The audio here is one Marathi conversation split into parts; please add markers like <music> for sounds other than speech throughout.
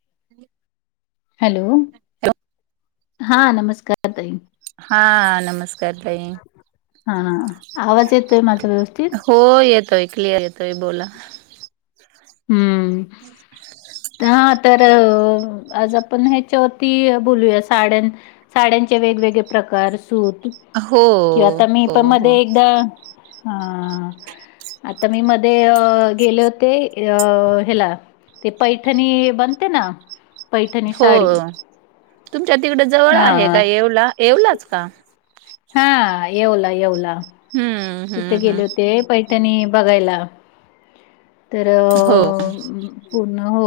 <unintelligible> हॅलो, हॅलो हा नमस्कार ताई. हा नमस्कार ताई हा हा, आवाज येतोय माझा व्यवस्थित? हो येतोय, क्लिअर येतोय बोला. हम्म. <inaudible> हा तर, आज आपण हेच्यावरती बोलूया साड्या साड्यांचे वेगवेगळे प्रकार सूत हो किंवा अता मी हो पण हो मध्ये एकदा हा, आता मी मध्ये अ गेले होते अ हेला ते पैठणी बनते ना, पैठणी साडी. हो तुमच्या तिकड जवळ हा आहे का येवला? येवलाच का? हा येवला, येवला. हम्म. तिथे हम्म गेले हम्म होते पैठणी बघायला. तर अ हो पूर्ण हो.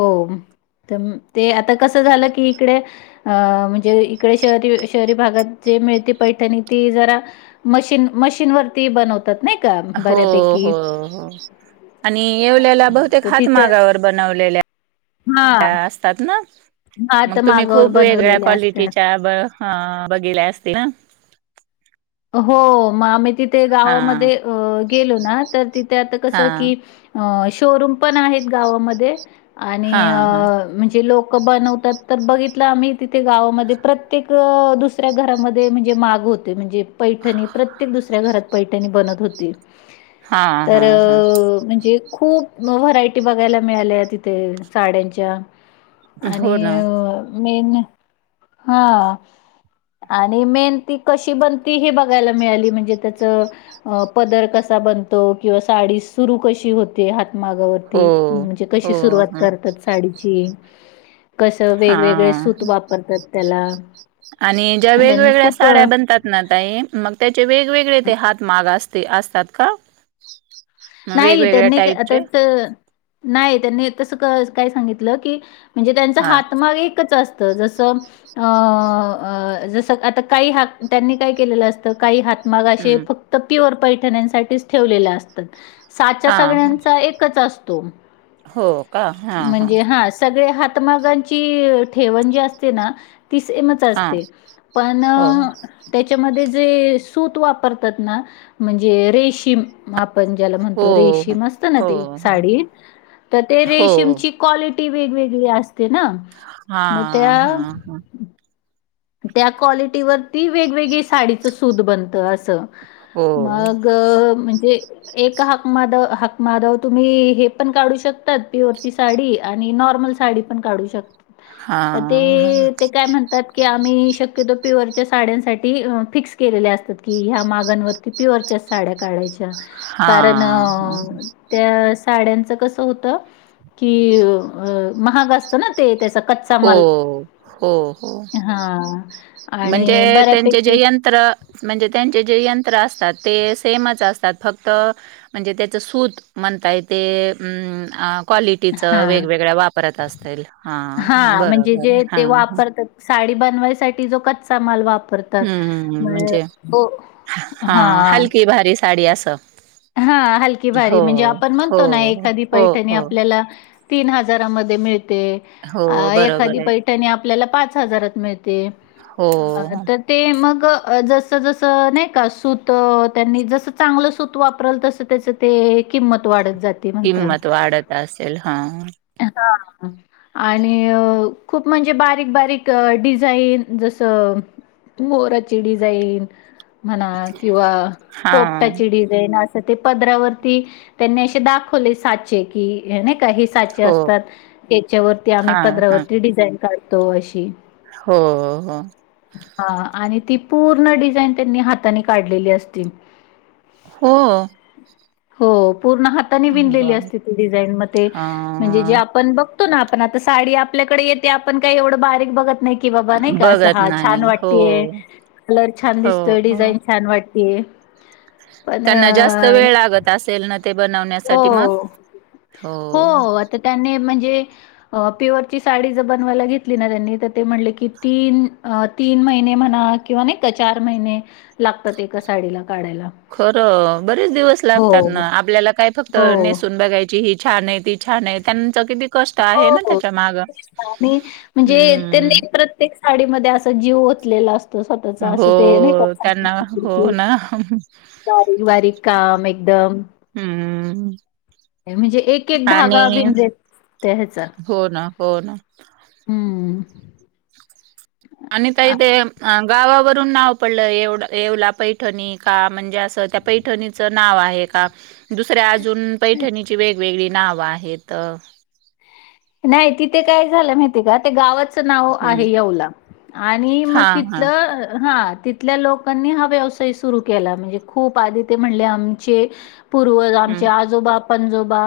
तर ते आता कसं झालं की इकडे अ म्हणजे इकडे शहरी शहरी भागात जे मिळते पैठणी ती जरा मशीन, मशीनवरती बनव त्यात नाही का? हो हो बऱ्यापैकी. हो. आणि येवल्याला हं. बहुतेक तर तिथे हातमागावर बनवलेल्या हां. असतात ना. हात मग तुम्ही मागावर खूप वेगळ्या बनवलेले असतात. क्वालिटीच्या बघितल्या असतील ना. हो मग, आम्ही तिथे हा गावामध्ये अ गेलो ना, तर तिथे आता कस हा की अ शोरूम पण आहेत गावामध्ये आणि हा हा म्हणजे लोक बनवत त्यात तर बघितल आम्ही तिथे गावामध्ये प्रत्येक दुसऱ्या घरामध्ये म्हणजे माग होते म्हणजे पैठणी प्रत्येक दुसऱ्या घरात पैठणी बनत होती. हा तर हा म्हणजे खूप मग व्हरायटी बघायला मिळाल्या तिथे साड्यांच्या हा हो आणि ना मेन हा आणि मेन ती कशी बन ती. हे बघायला मिळाली म्हणजे त्याचं अ पदर कसा बनतो किंवा साडी सुरू कशी होते हातमागावर हो ती म्हणजे हो कशी सुरुवात ह करतात साडीची कसं वेगवेगळे हा सूत वापरतात त्याला आणि ज्या त्यांनी वेगवेगळ्या खूप साड्या बनतात ना ताई मग त्याचे वेगवेगळे ते हात माग असते असतात का? नाही वेगवेगळ्या त्यांनी ते टाईपचे आताच नाही त्यांनी तस काय सांगितलं की, म्हणजे त्यांचा हा हातमाग एकच अस त जसं अ अ जस आता काही हात त्यांनी काय केलेलं असतं, काही हात मागाचे हम्म फक्त प्युअर पैठण्यासाठीच ठेवलेले असतात. साच्या हा हा सगळ्यांचा एकच असतो. हो का हा म्हणजे हा सगळे हात हातमागांची ठेवण जी असते ना ती सेमच हा असते पण हो त्याच्यामधे जे सूत वापरतात ना, म्हणजे रेशीम आपण ज्याला म्हणतो हो हो. रेशीम असत ना ते हो हो साडी, तर ते हो रेशीमची क्वालिटी वेगवेगळी असते ना हा मग त्या हा हा. त्या क्वालिटीवरती वेगवेगळी साडीचं सूत बनतं असं. हो मग म्हणजे एका हाकमाद हाकमाद तुम्ही हे पण काढू शकतात पिओर पीस साडी आणि नॉर्मल साडी पण काढू शकतात तर हां हां ते, ते काय म्हणतात की आम्ही शक्यतो प्युअरच्या साड्यांसाठी फिक्स केलेल्या असतात, की ह्या मागांवरती प्यूअरच्याच साड्या काढायच्या. कारण हां हां. त्या साड्यांचं कस होत की अ महाग असत ना ते त्याच हो हो. हो, हां म्हणजे आणि त्यांचे जे बऱ्यापैकी यंत्र म्हणजे त्यांचे जे यंत्र असतात ते सेमच असतात, फक्त म्हणजे त्याच सूत म्हणताय ते ऊ अ क्वालिटीचं हां. वेगवेगळ्या वापरत असतील हा हां. म्हणजे जे ते वापरतात साडी बनवायसाठी जो कच्चा माल वाप वापरतात म्हणजे हो हा. की भारी साडी अस. हा हलकी भारी! म्हणजे आपण हो म्हणतो ना एखादी हो पैठणी हो आपल्याला तीन हजारामधे मिळते अ हो एखादी बरोबर आहे पै पैठणी आपल्याला पाच हजारात मिळते, हो अ तर ते मग जस जस नाही का सूत त्यांनी जसं चांगलं सूत वाप वापरत तसं त्याच ते किंमत वाढत जात किंमत वाढत असेल हा. हा. आणि खूप म्हणजे बारीक बारीक अ डिझाईन जसं मोराची डिझाईन म्हणा, किंवा हा पोपटाची डिझाईन अस त ते पदरावरती त्यांनी असे दाखवले साचे की हे नाय का साचे हो असतात त्याच्यावरती आम्ही हा हा पदरावरती डिझाईन काढतो अशी. हो हो. हा आणि ती पूर्ण डिझाईन त्यांनी हातानी काढलेली असते. हो. हो पूर्ण हाताने विनलेली बरं. असते ती डिझाईन, म ते म्हणजे हा जे आपण बघ बघतो ना आपण, आता साडी आपल्याकडे येते आपण काही एवढं बारीक बघत नाही. कि बाबा नाही का असं बघत हा नाही. छान हो, वाटतेय, कलर छान हो, दिसतोय, हो. डिझाईन छान वाटतेय. पण त्यांना जास्त अ, वेळ लागत असेल ना ते बनवण्यासाठी मग? हो, हो. त्याने म्हणजे? ह प्युअरची साडी जर बनवायला घेतली ना त्यांनी तर ते म्हटले की तीन अ तीन महिने म्हणा किंवा नाही का चार महिने लागतात एका साडीला काढायला. खरं बरेच दिवस हो, लागतात ना. आपल्याला काय फक्त हो. नेसून बघायची ही छान आहे, ती छान आहे त्यांच किती कष्ट हो आहे ना हो त्याच्या मागं. तेच त आणि म्हणजे हम्म. त्यांनी प्रत्येक सााडीमध्ये असा, जीव ओतलेला असतो. स्वतःचा, असं ते नाई का हो त्यांना <unintelligible> हो की. ना. बारीक बारीक काम एकदम! हम्म. म्हणजे एक एक धागा आणि बिन <inaudible> त्या ह्याचा. हो ना, हो ना. हम्म. आणि ताई ते अं गावावरून नाव पडलं एवढं, येवला पैठणी का, म्हणजे असं त्या पैठणीचं नाव आहे का? दुसऱ्या अजून, पैठणीची वेगवेगळी नावं आहेत. न्हाई तिथं काय झालं माहिततेय का? ते गावाचं नाव आहे हं, येवला, आणि मग हां, हां. तिथलं, हा तिथ -थल्या लोकांनी हा व्यवसाय सुरू केला. म्हणजे खूप आधी ते म्हणले, आमचे पूर्वज, आमचे हं, आजोबा पंजोबा,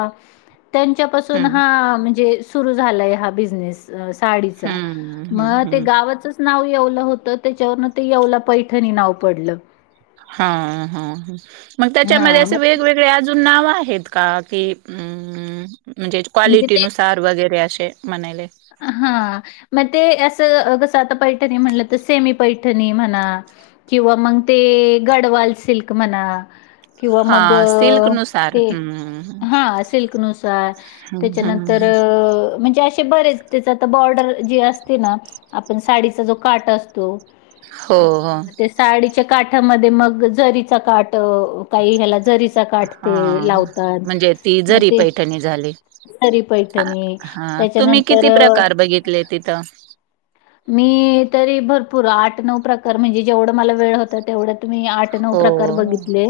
त्यांच्यापासून हं, हा म्हणजे सुरू झालाय हा बिझनेस, साडीचा. हं, हं, म ते हं. गावचंच नाव येवलं होतं, त्याच्यावरनं ते, येवला पैठणी नाव पडलं. हा हा, मग त्याच्यामध्ये हा असे मग वेगवेगळे वेगळे अजून नाव आहेत का कि, अं म्म्म म्हणजे क्वालिटीनुसार वगैरे, अशे म्हणायले. अं हा, मग ते असं कसं, आता पैठणी म्हणलं तर सेमी पैठणी म्हणा किंवा मग ते गडवाल सिल्क म्हणा किंवा मग, हां, सिल्कनुसार. ते हं, हं, हा सिल्कनुसार, हं, त्याच्यानंतर हं. म्हणजे असे बरेच त्याचं आता बॉर्डर जी असती ना, आपण साडीचा जो काट असतो हो अ, हो. ते साडीच्या काठामध्ये मग जरीचा काठ काई ह्याला जरीचा काठ ते हां. लावतात, म्हणजे ती मग जरी ते. पैठणी झाली. - सरी हा पैठणी, हा, तुम्ही त्याच्यानंतर किती अ प्रकार बघितले तिथं? मी तरी भरपूर, आठ नऊ प्रकार, म्हणजे जेवढं मला वेळ होता तेवढं मी आठ नऊ हो प्रकार बघितले,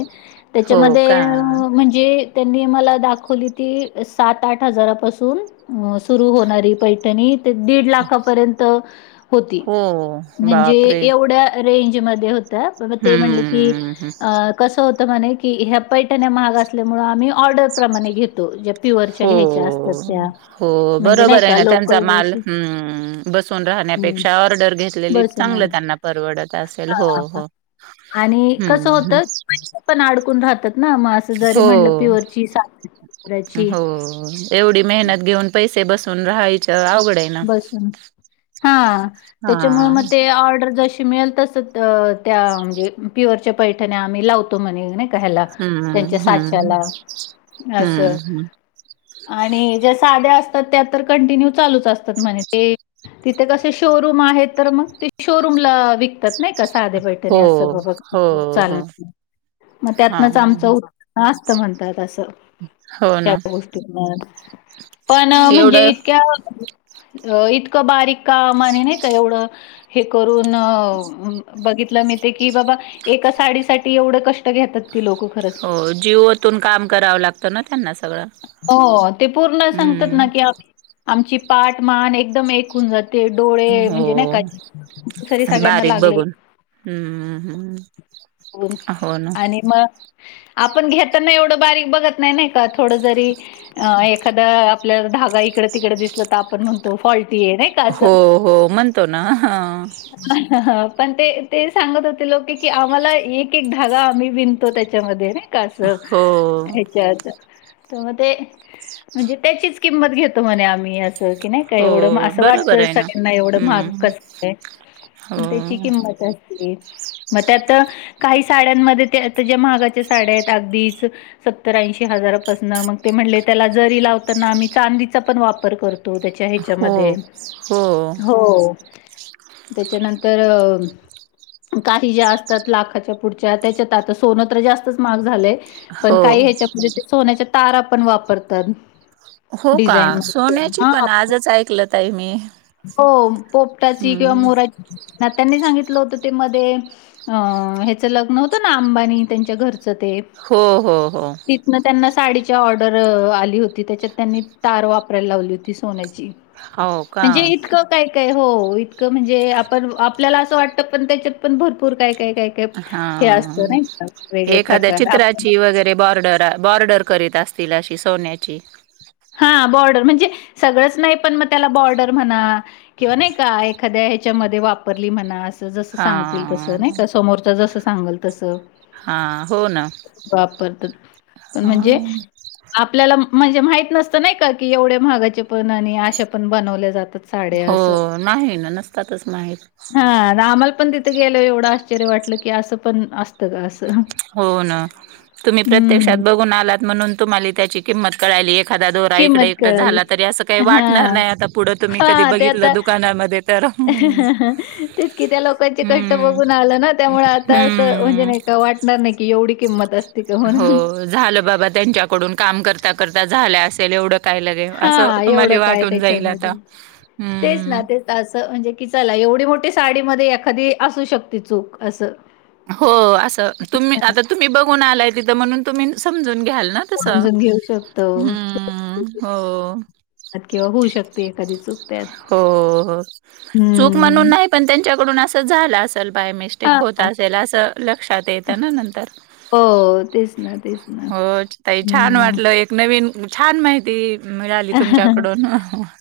हो का त्याच्यामध्ये जे त्यांनी आम्हाला दाखवली ती, अं सात आठ हजारापासून सुरू होणारी पैठणी ते दीड लाखापर्यंत होती. हो म्हणजे बापरे एवढ्या रेंज मध्ये होतं, ते म्हनलं की हम्म अं कसं होतं म्हणे की, ह्या पैठण्या महाग असल्यामुळे आम्ही ऑर्डर प्रमाणे घेतो, ज्या प्युअरच्या हो घ्यायच्या असतात त्या, हो म्हणजे नाई बरोबर आहे ना त्यांचा माल, हम्म बसून हं, राहण्यापेक्षा, ऑर्डर घेतलेली बसून चांगलं आण. त्यांना. परवडत असेल. हां हो हां. हो. आणि कसं हम्म होतं, पैसे पण अडकून राहतात ना मग असं जरी म्हणलं, हो प्युअरची सात हजाराची हो एवढी मेहनत घेऊन पैसे बसून राहायच्या, अवघड ए. बसून, हा हा त्याच्यामुळे मग ते ऑर्डर जशी मिळेल तसं तर त्या म्हणजे प्युअरच्या पैठण्या आम्ही लावतो म्हणे, नाई ह्याला, हम्म त्यांच्या हम्म साच्याला, हम्म असं हम्म आणि ज्या साध्या असतात, त्या तर कंटिन्यू चालूच असतात. सत म्हणे तें, तिथे कसे शोरूम आहेत, तर मग तें शोरूम ला वीक तात नही का, साधे हो बैठणी, असं बाबा हो हो चालणार मग हा त्यातनच आमचं, उत्प <unintelligible> असता म्हणतात, असं. हो ना त्या गोष्टीना, पण म्हणजे, एवढं इतक्या अ इतकं बारीक काम अणि नाही का, एवढं हे करून, बघितलं मी. तें की बाबा, एका साडी साठी, एवढं कष्ट घेतात. ती लोकं खरंच. हो जीव ओतून काम करावं, लागतं ना, त्यांना सगळं. हो, ते पूर्ण सांगतात ना, हम्म की आमची पाट-मान एकदम एक होऊन जात ते डोळे, म्हणजे नही का, हो सरी सगळ्यांना बारीक लागले बघून हम्म हम्म. ह्म, हो ना आणि मग आपण घेताना एवढं बारीक बघत नाही, नही का, थोडं जरी एखादा आप ल्याला धागा जरी इकड-तिकड दिसला, त आप ण म्हणतो, फॉल्टी ये, नईका असं. हो हो म्हणतो ना हं. पण ते, ते सांगत होते लोकं की, आम्हाला एक-एक धागा, आम्ही विनतो त्याच्यामध्य नई. का असं हो ह्याच्यात. त म ते, म्हणजे त्याचीच किंमत घेतो, म्हणे आम्ही असं, की नाही. काय हो एवढं महाग, असं बरोबर वाटतं आहे ना सगळ्यांना एवढं महाग, हम्म कस काय, हो त्याची किंमत अस म त्यात, काही साड्यांमध्ये, त्यात आता ज्या महागाच्या साड्या येत, अगदीच सत्तर- ऐंशी हजारापासन, म ते म्हणले, त्याला जरी लावताना, आम्ही चांदीचा पण वापर कर तो त्याच्या हो ह्याच्यामध्ये, हो हो. त्याच्यानंतर अ काही ज्या असतात, लाखाच्या पुढच्या, त्याच्यात आता सोनत जास्तच महाग झालय. पण हो काही ह्याच्यामध्ये, ते सोन्याच्या तारा पण वापरतात. हो का डिझाईन म सोन्याची पण हो आजच ऐकलं ताई मी पोपटाची किंवा हम्म मोरा ना त्यांनी सांगितलं होतं, ते मध्ये अ ह्याचं लग्न होतं ना, अंबानी त्यांच्या घरचं, ते? हो हो हो. तिथनं त्यांना साडीची ऑर्डर आली होती, त्याच्यात त्यांनी, तार वापरायला लावली होती. ती सोन्याची, हो का म्हणजे इतकं काय- काय, हो इतकं, म्हणजे आपण आपल्याला असं वाटतं, पण त्याच्यात, पण भरपूर काय- काय काय, काय हे असतं हां, नाही का वेगवेगळे एखाद्या प्रकार आपल्याला चित्राची वगैरे, बॉर्डर ड-बॉर्डर करीत असतील, अशी सोन्याची हां बॉर्डर, म्हणजे सगळंच नही, पण मग त्याला बॉर्डर म्हणा. किंवा नाही का, एखाद्या ह्याच्यामध्ये, वापरली म्हणा असं जस सांगतील तस, हां, नाही का समोरच जस सांगल तस. हां, हो ना. वापरतात, पण म्हणजे हां, आपल्याला, म्हणजे माहित नसतं नाही का, की एवढे महागाचे पण, आणि अशा पण बनवल्या जातात. साड्या हो असं, नाही ना नसतातच माहीत. हं आम्हाला पण तीत गेल्यावर आश्चर्य वाटलं की, असं पण अस हो ना, तुम्ही प्रत्यक्षात हम्म, बघून आलात, म्हणून तुम्हाला त्याची किंमत कळायली, एखादा दोरा इकडे- किंमत इकडं कळाली. झाला, तरी असं काही वाटणार हां, नाही, आता पुढं तुम्ही कधी हां, ते बघितलं, आता दु कानामध्ये, तर हं. तेच कि त्या लोकांचे कष्ट हं, बघून आलं ना त्यामुळे आज आता असं म्हणजे हं. नाही का वाटणार नाही की एवढी किंमत असती का हो म्हणून झालं बाबा त्यांच्याकडून काम करता करता झालं असेल एवढं काय ल असं हां, एवढं तुम्हाला काय वाटून जाईल आता त्याच्यामध्ये. तेच हम्म! ना, तेच असं म्हणजे कि चला एवढी मोठी साडी मध्ये एखादी असू शकते चूक असं हो असं तुम्ही आता तुम्ही बघून आलाय तिथं म्हणून तुम्ही समजून घ्याल ना! तस समजून घेऊ शकतो. हम्म हो. किंवा होऊ शकते एखादी चूक त्यात. हो चूक म्हणून हम्म. नाही पण त्यांच्याकडून असं झालं अस तर बाय मिस्टेक हां, होत हां. असेल असं लक्षात येतं ना नंतर हो, तेच ना, तेच ना. हो ताई छान वाटलं एक नवीन छान माहिती मिळाली तुमच्याकडून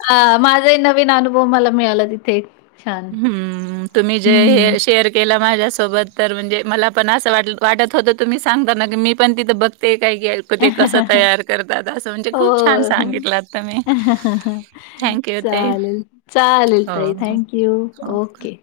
ह माझा ही नवीन अनुभव मला मिळाला तिथे. छान. हम्म तुम्ही जे हं. हे शेअर केलं माझ्यासोबत तर म्हणजे मला पण असं वाट वाटत होतं तुम्ही सांगता ना की मी पण तिथं बघते काय घेईल. ते कसं तयार करतात असं म्हणजे खूप छान हो, हो. सांगितल तुम्ही. थँक यू ताई. चालेल चालेल हो, ताई हो, थँक यू हो. ओके.